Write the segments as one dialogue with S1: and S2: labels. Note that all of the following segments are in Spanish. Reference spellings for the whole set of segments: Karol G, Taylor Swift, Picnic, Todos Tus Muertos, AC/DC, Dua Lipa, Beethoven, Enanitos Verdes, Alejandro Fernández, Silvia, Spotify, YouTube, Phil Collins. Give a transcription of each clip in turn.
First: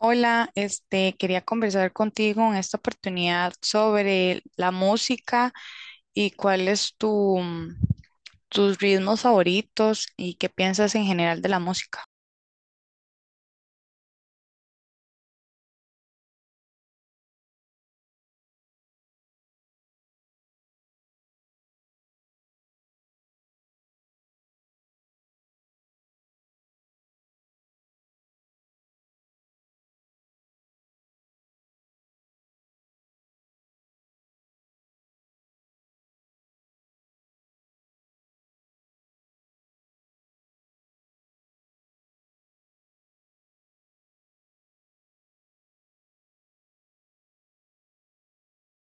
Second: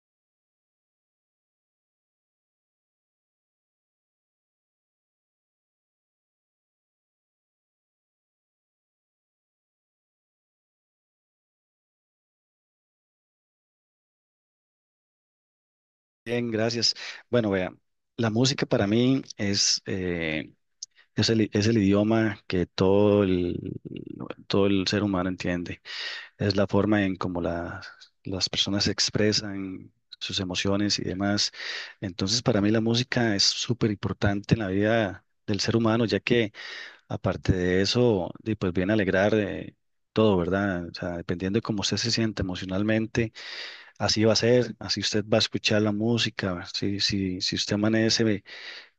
S1: Hola, este, quería conversar contigo en esta oportunidad sobre la música y cuál es tu, tus ritmos favoritos y qué piensas en general de la música.
S2: Bien, gracias. Bueno, vea, la música para mí es es el idioma que todo el ser humano entiende. Es la forma en cómo las personas expresan sus emociones y demás. Entonces, para mí la música es súper importante en la vida del ser humano, ya que aparte de eso, di, pues viene a alegrar todo, ¿verdad? O sea, dependiendo de cómo usted se siente emocionalmente, así va a ser, así usted va a escuchar la música. Si usted amanece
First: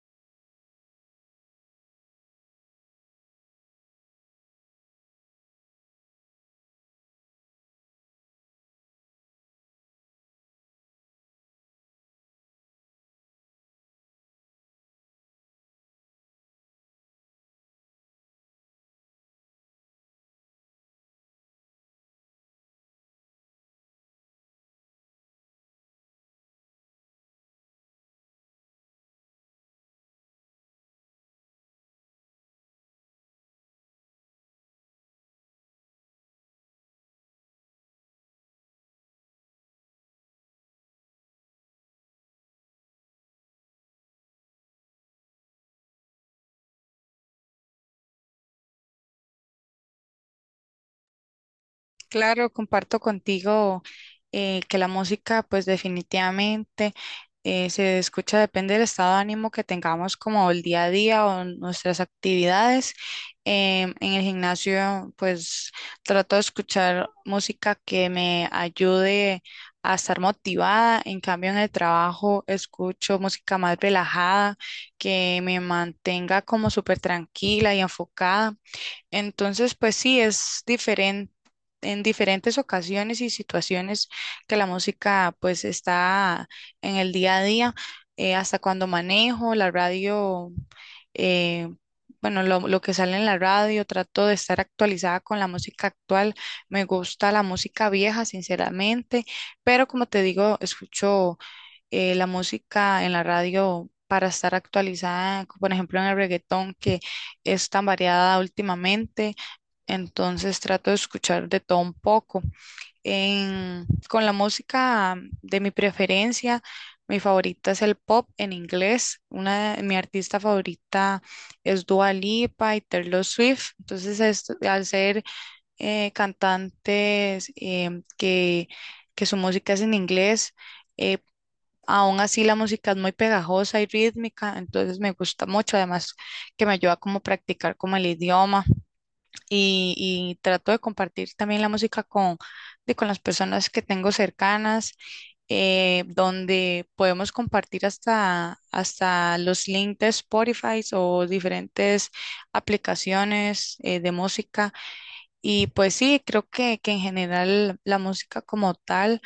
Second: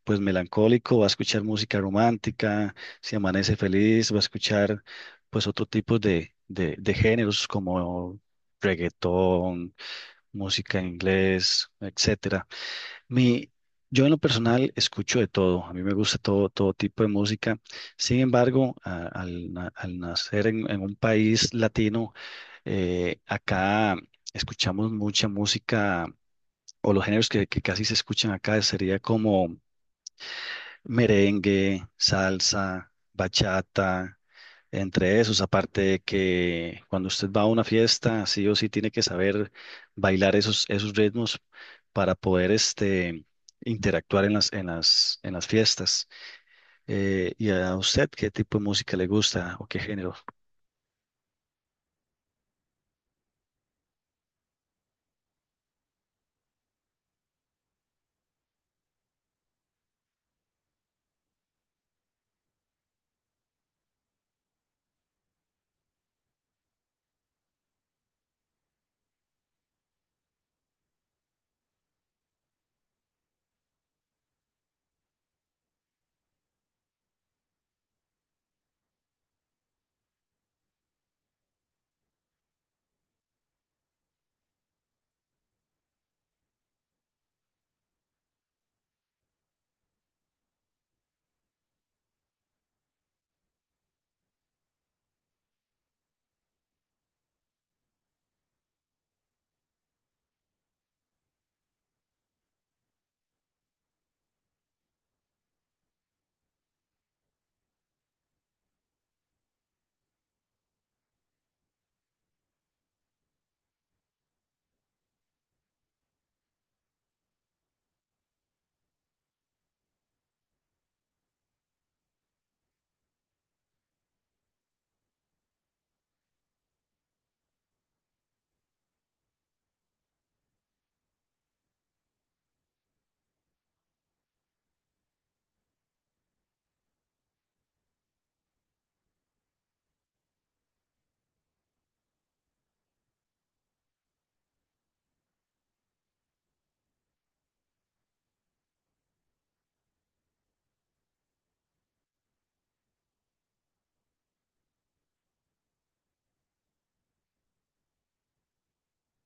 S2: pues melancólico, va a escuchar música romántica. Si amanece feliz, va a escuchar pues otro tipo de géneros como reggaetón, música en inglés, etcétera. Mi, yo en lo personal escucho de todo, a mí me gusta todo tipo de música. Sin embargo, al nacer en un país latino, acá escuchamos mucha música o los géneros que casi se escuchan acá sería como merengue, salsa, bachata. Entre esos, aparte de que cuando usted va a una fiesta, sí o sí tiene que saber bailar esos ritmos para poder este, interactuar en en las fiestas. ¿Y a usted qué tipo de música le gusta o qué género?
S1: Claro, comparto contigo que la música, pues definitivamente se escucha, depende del estado de ánimo que tengamos como el día a día o nuestras actividades. En el gimnasio, pues trato de escuchar música que me ayude a estar motivada. En cambio, en el trabajo escucho música más relajada, que me mantenga como súper tranquila y enfocada. Entonces, pues sí, es diferente en diferentes ocasiones y situaciones que la música pues está en el día a día, hasta cuando manejo la radio, eh, bueno, lo que sale en la radio, trato de estar actualizada con la música actual, me gusta la música vieja, sinceramente, pero como te digo, escucho la música en la radio, para estar actualizada, por ejemplo, en el reggaetón que es tan variada últimamente, entonces trato de escuchar de todo un poco. Con la música de mi preferencia, mi favorita es el pop en inglés. Mi artista favorita es Dua Lipa y Taylor Swift. Entonces, al ser cantantes que su música es en inglés, eh, aún así la música es muy pegajosa y rítmica. Entonces, me gusta mucho. Además, que me ayuda como a practicar como el idioma y trato de compartir también la música con, con las personas que tengo cercanas, donde podemos compartir hasta los links de Spotify o diferentes aplicaciones de música. Y pues sí, creo que en general la música como tal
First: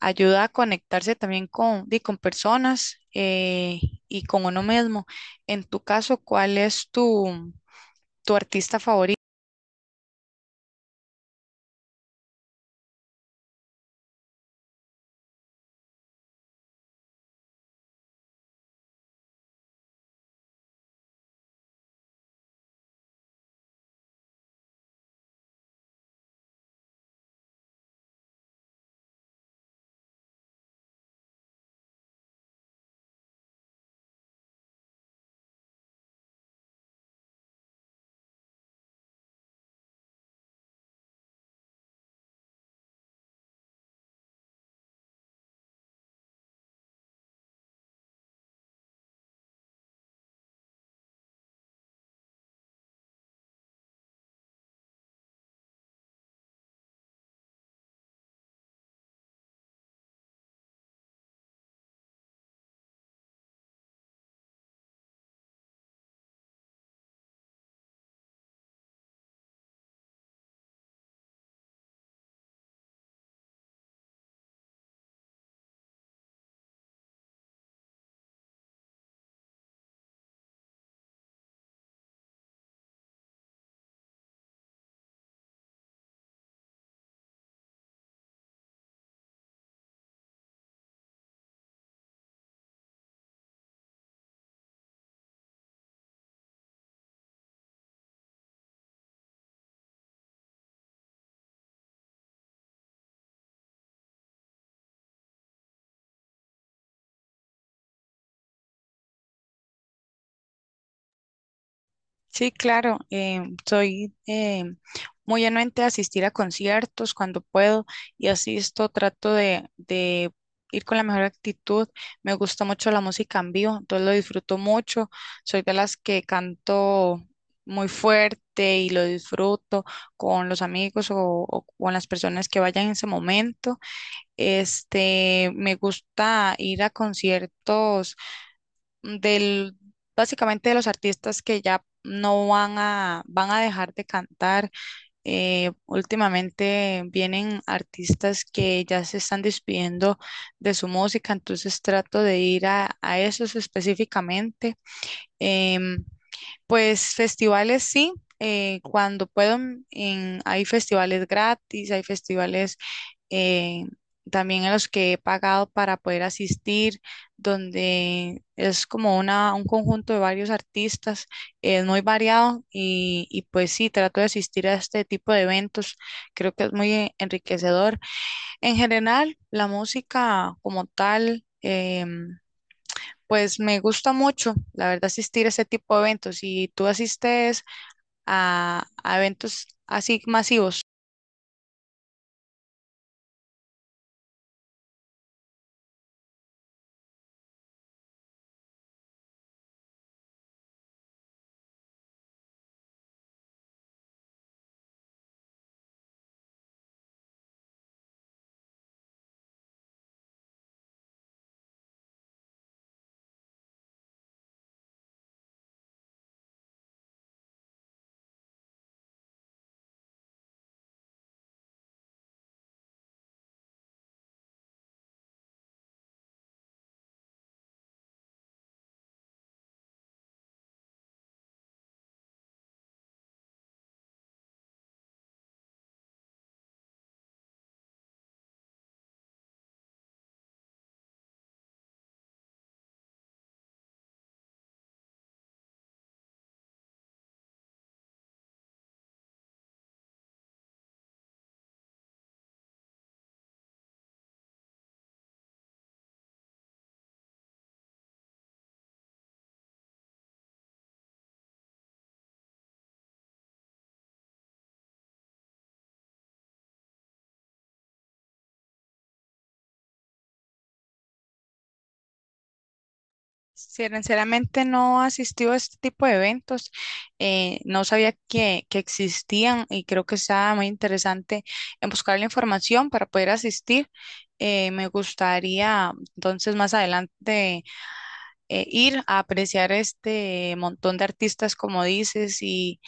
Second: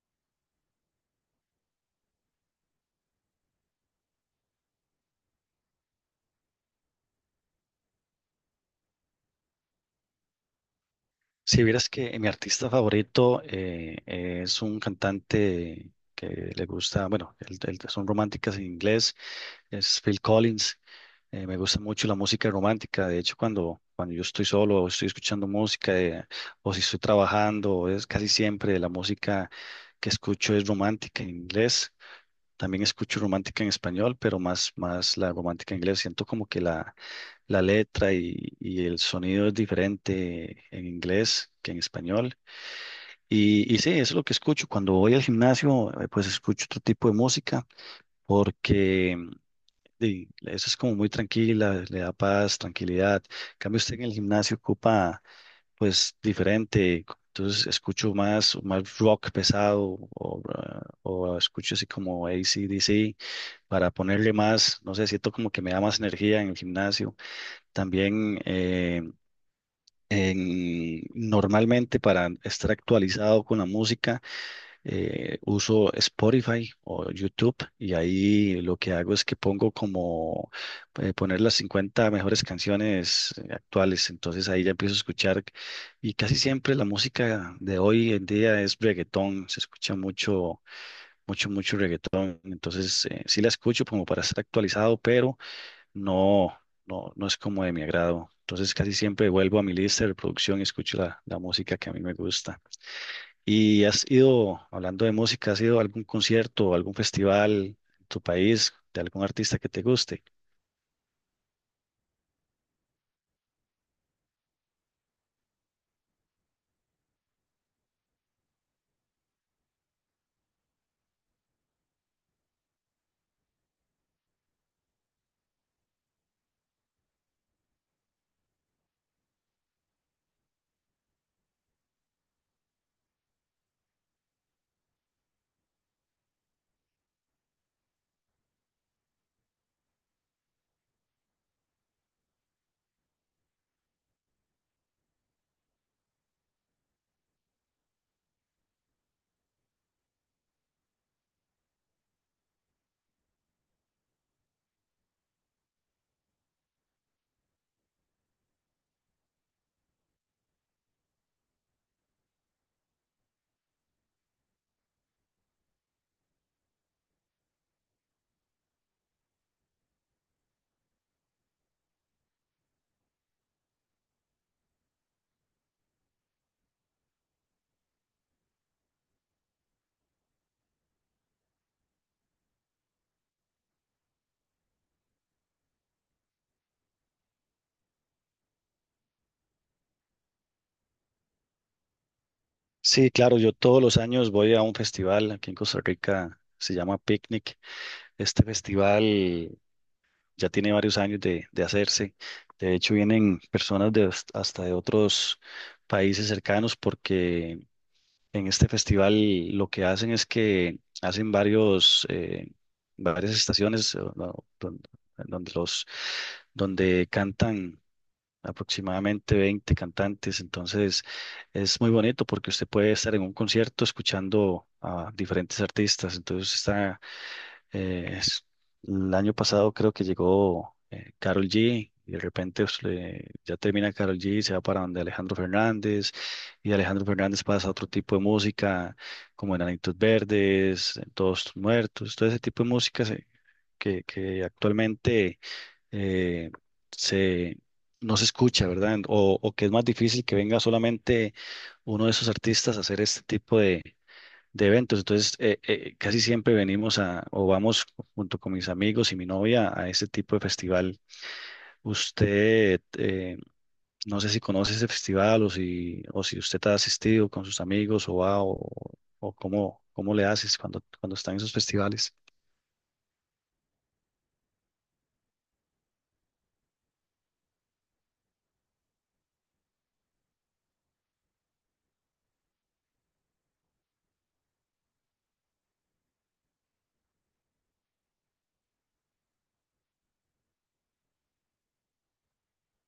S1: ayuda a conectarse también con, di, con personas y con uno mismo. En tu caso, ¿cuál es tu, tu artista?
S2: Si vieras que mi artista favorito es un cantante que le gusta, bueno, son románticas en inglés, es Phil Collins. Me gusta mucho la música romántica. De hecho, cuando yo estoy solo o estoy escuchando música o si estoy trabajando, es casi siempre la música que escucho es romántica en inglés. También escucho romántica en español, pero más la romántica en inglés. Siento como que la letra y el sonido es diferente en inglés que en español. Y sí, eso es lo que escucho. Cuando voy al gimnasio, pues escucho otro tipo de música porque sí, eso es como muy tranquila, le da paz, tranquilidad. En cambio, usted en el gimnasio ocupa, pues, diferente. Entonces, escucho más rock pesado o, ah, o escucho así como AC/DC, para ponerle más, no sé, siento como que me da más energía en el gimnasio. También, normalmente para estar actualizado con la música, uso Spotify o YouTube y ahí lo que hago es que pongo como poner las 50 mejores canciones actuales, entonces ahí ya empiezo a escuchar y casi siempre la música de hoy en día es reggaetón, se escucha mucho reggaetón. Entonces sí la escucho como para estar actualizado, pero no, no, es como de mi agrado. Entonces casi siempre vuelvo a mi lista de reproducción y escucho la música que a mí me gusta. ¿Y has ido, hablando de música, has ido a algún concierto o algún festival en tu país de algún artista que te guste?
S1: Sí, claro, soy muy anuente a asistir a conciertos cuando puedo y asisto, trato de ir con la mejor actitud. Me gusta mucho la música en vivo, entonces lo disfruto mucho. Soy de las que canto muy fuerte y lo disfruto con los amigos o con las personas que vayan en ese momento. Este, me gusta ir a conciertos del, básicamente de los artistas que ya no van a dejar de cantar. Últimamente vienen artistas que ya se están despidiendo de su música, entonces trato de ir a esos específicamente. Em, pues festivales sí. Cuando puedo, mm, hay festivales gratis, hay festivales eh, también en los que he pagado para poder asistir, donde es como un conjunto de varios artistas, es muy variado y pues sí, trato de asistir a este tipo de eventos, creo que es muy enriquecedor. En general, la música como tal, pues me gusta mucho, la verdad, asistir a este tipo de eventos. ¿Y tú asistes a eventos así masivos?
S2: Sí, claro, yo todos los años voy a un festival aquí en Costa Rica, se llama Picnic. Este festival ya tiene varios años de hacerse. De hecho, vienen personas de hasta de otros países cercanos porque en este festival lo que hacen es que hacen varias estaciones no, don- donde, los, donde cantan aproximadamente 20 cantantes. Entonces es muy bonito porque usted puede estar en un concierto escuchando a diferentes artistas. Entonces eh, es- el año pasado creo que llegó Karol G y de repente pues, ya termina Karol G y se va para donde Alejandro Fernández y Alejandro Fernández pasa a otro tipo de música como Enanitos Verdes, Todos Tus Muertos, todo ese tipo de música que actualmente eh, se, no se escucha, ¿verdad? O que es más difícil que venga solamente uno de esos artistas a hacer este tipo de eventos. Entonces, casi siempre venimos a, o vamos junto con mis amigos y mi novia a este tipo de festival. Usted, no sé si conoce ese festival o si usted ha asistido con sus amigos o va o cómo le haces cuando están en esos festivales.
S1: Sí, sinceramente no asistió a este tipo de eventos, no sabía que existían y creo que está muy interesante en buscar la información para poder asistir. Me gustaría entonces más adelante ir a apreciar este montón de artistas como dices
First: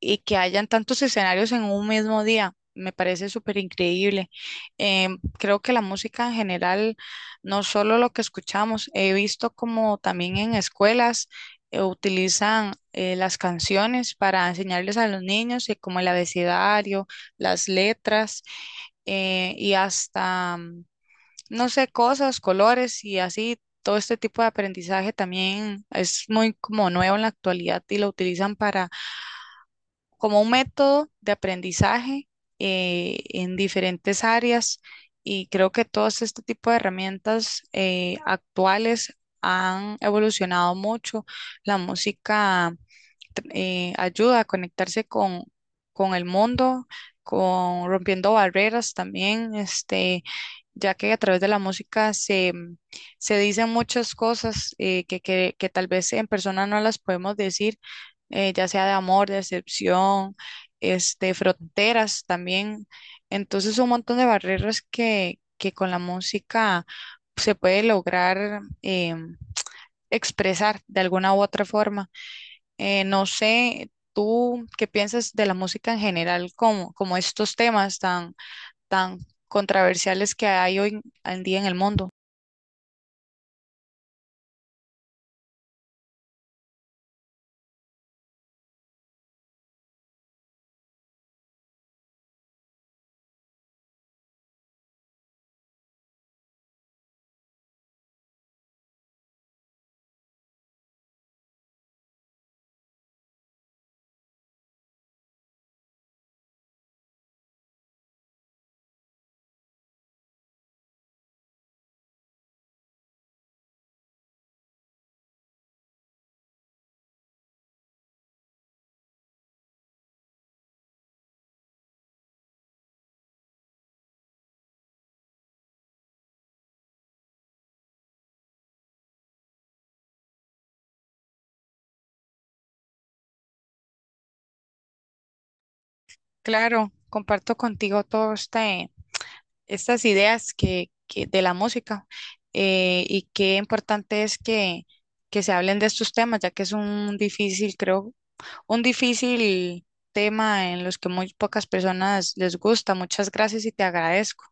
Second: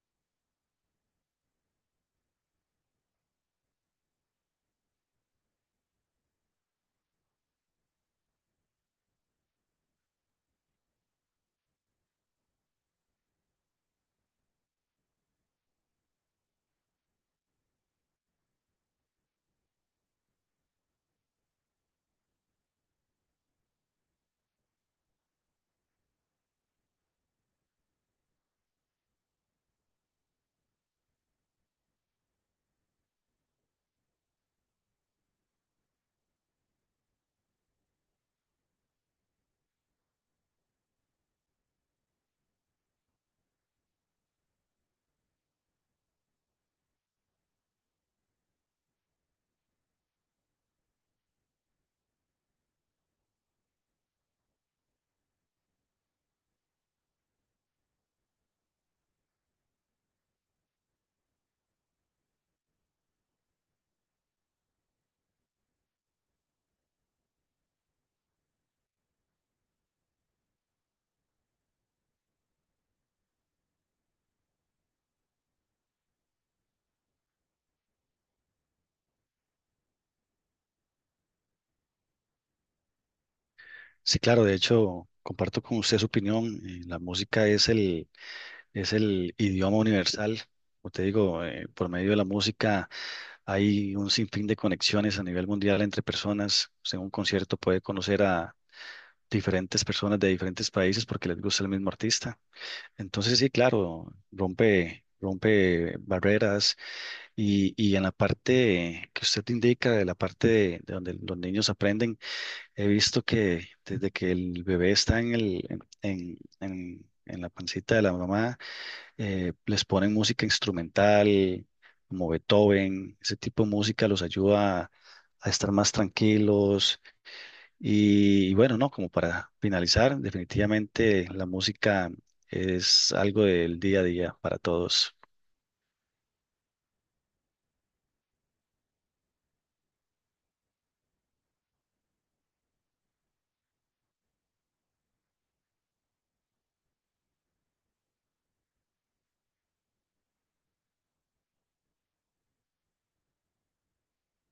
S1: y que hayan tantos escenarios en un mismo día. Me parece súper increíble. Creo que la música en general, no solo lo que escuchamos, he visto como también en escuelas utilizan las canciones para enseñarles a los niños, y como el abecedario, las letras y no sé, cosas, colores y así. Todo este tipo de aprendizaje también es muy como nuevo en la actualidad y lo utilizan para como un método de aprendizaje en diferentes áreas y creo que todos este tipo de herramientas actuales han evolucionado mucho. La música ayuda a conectarse con el mundo, con rompiendo barreras también, este, ya que a través de la música se, se dicen muchas cosas que tal vez en persona no las podemos decir, ya sea de amor, de decepción, este, fronteras también. Entonces, un montón de barreras que con la música se puede lograr expresar de alguna u otra forma. No sé, tú qué piensas de la música en general, como, como estos temas tan, tan controversiales que hay hoy en día en el mundo.
S2: Sí, claro, de hecho, comparto con usted su opinión. Eh, la música es el idioma universal. Como te digo, por medio de la música hay un sinfín de conexiones a nivel mundial entre personas. Usted en un concierto puede conocer a diferentes personas de diferentes países porque les gusta el mismo artista. Entonces, sí, claro, rompe barreras y en la parte que usted indica, de la parte de donde los niños aprenden, he visto que desde que el bebé está en el, en la pancita de la mamá, les ponen música instrumental como Beethoven, ese tipo de música los ayuda a estar más tranquilos. Y, bueno, no, como para finalizar, definitivamente la música es algo del día a día para todos.
S1: Claro, comparto contigo todas estas ideas que de la música y qué importante es que se hablen de estos temas, ya que es un difícil, creo, un difícil tema en los que muy pocas personas les gusta. Muchas gracias y te agradezco.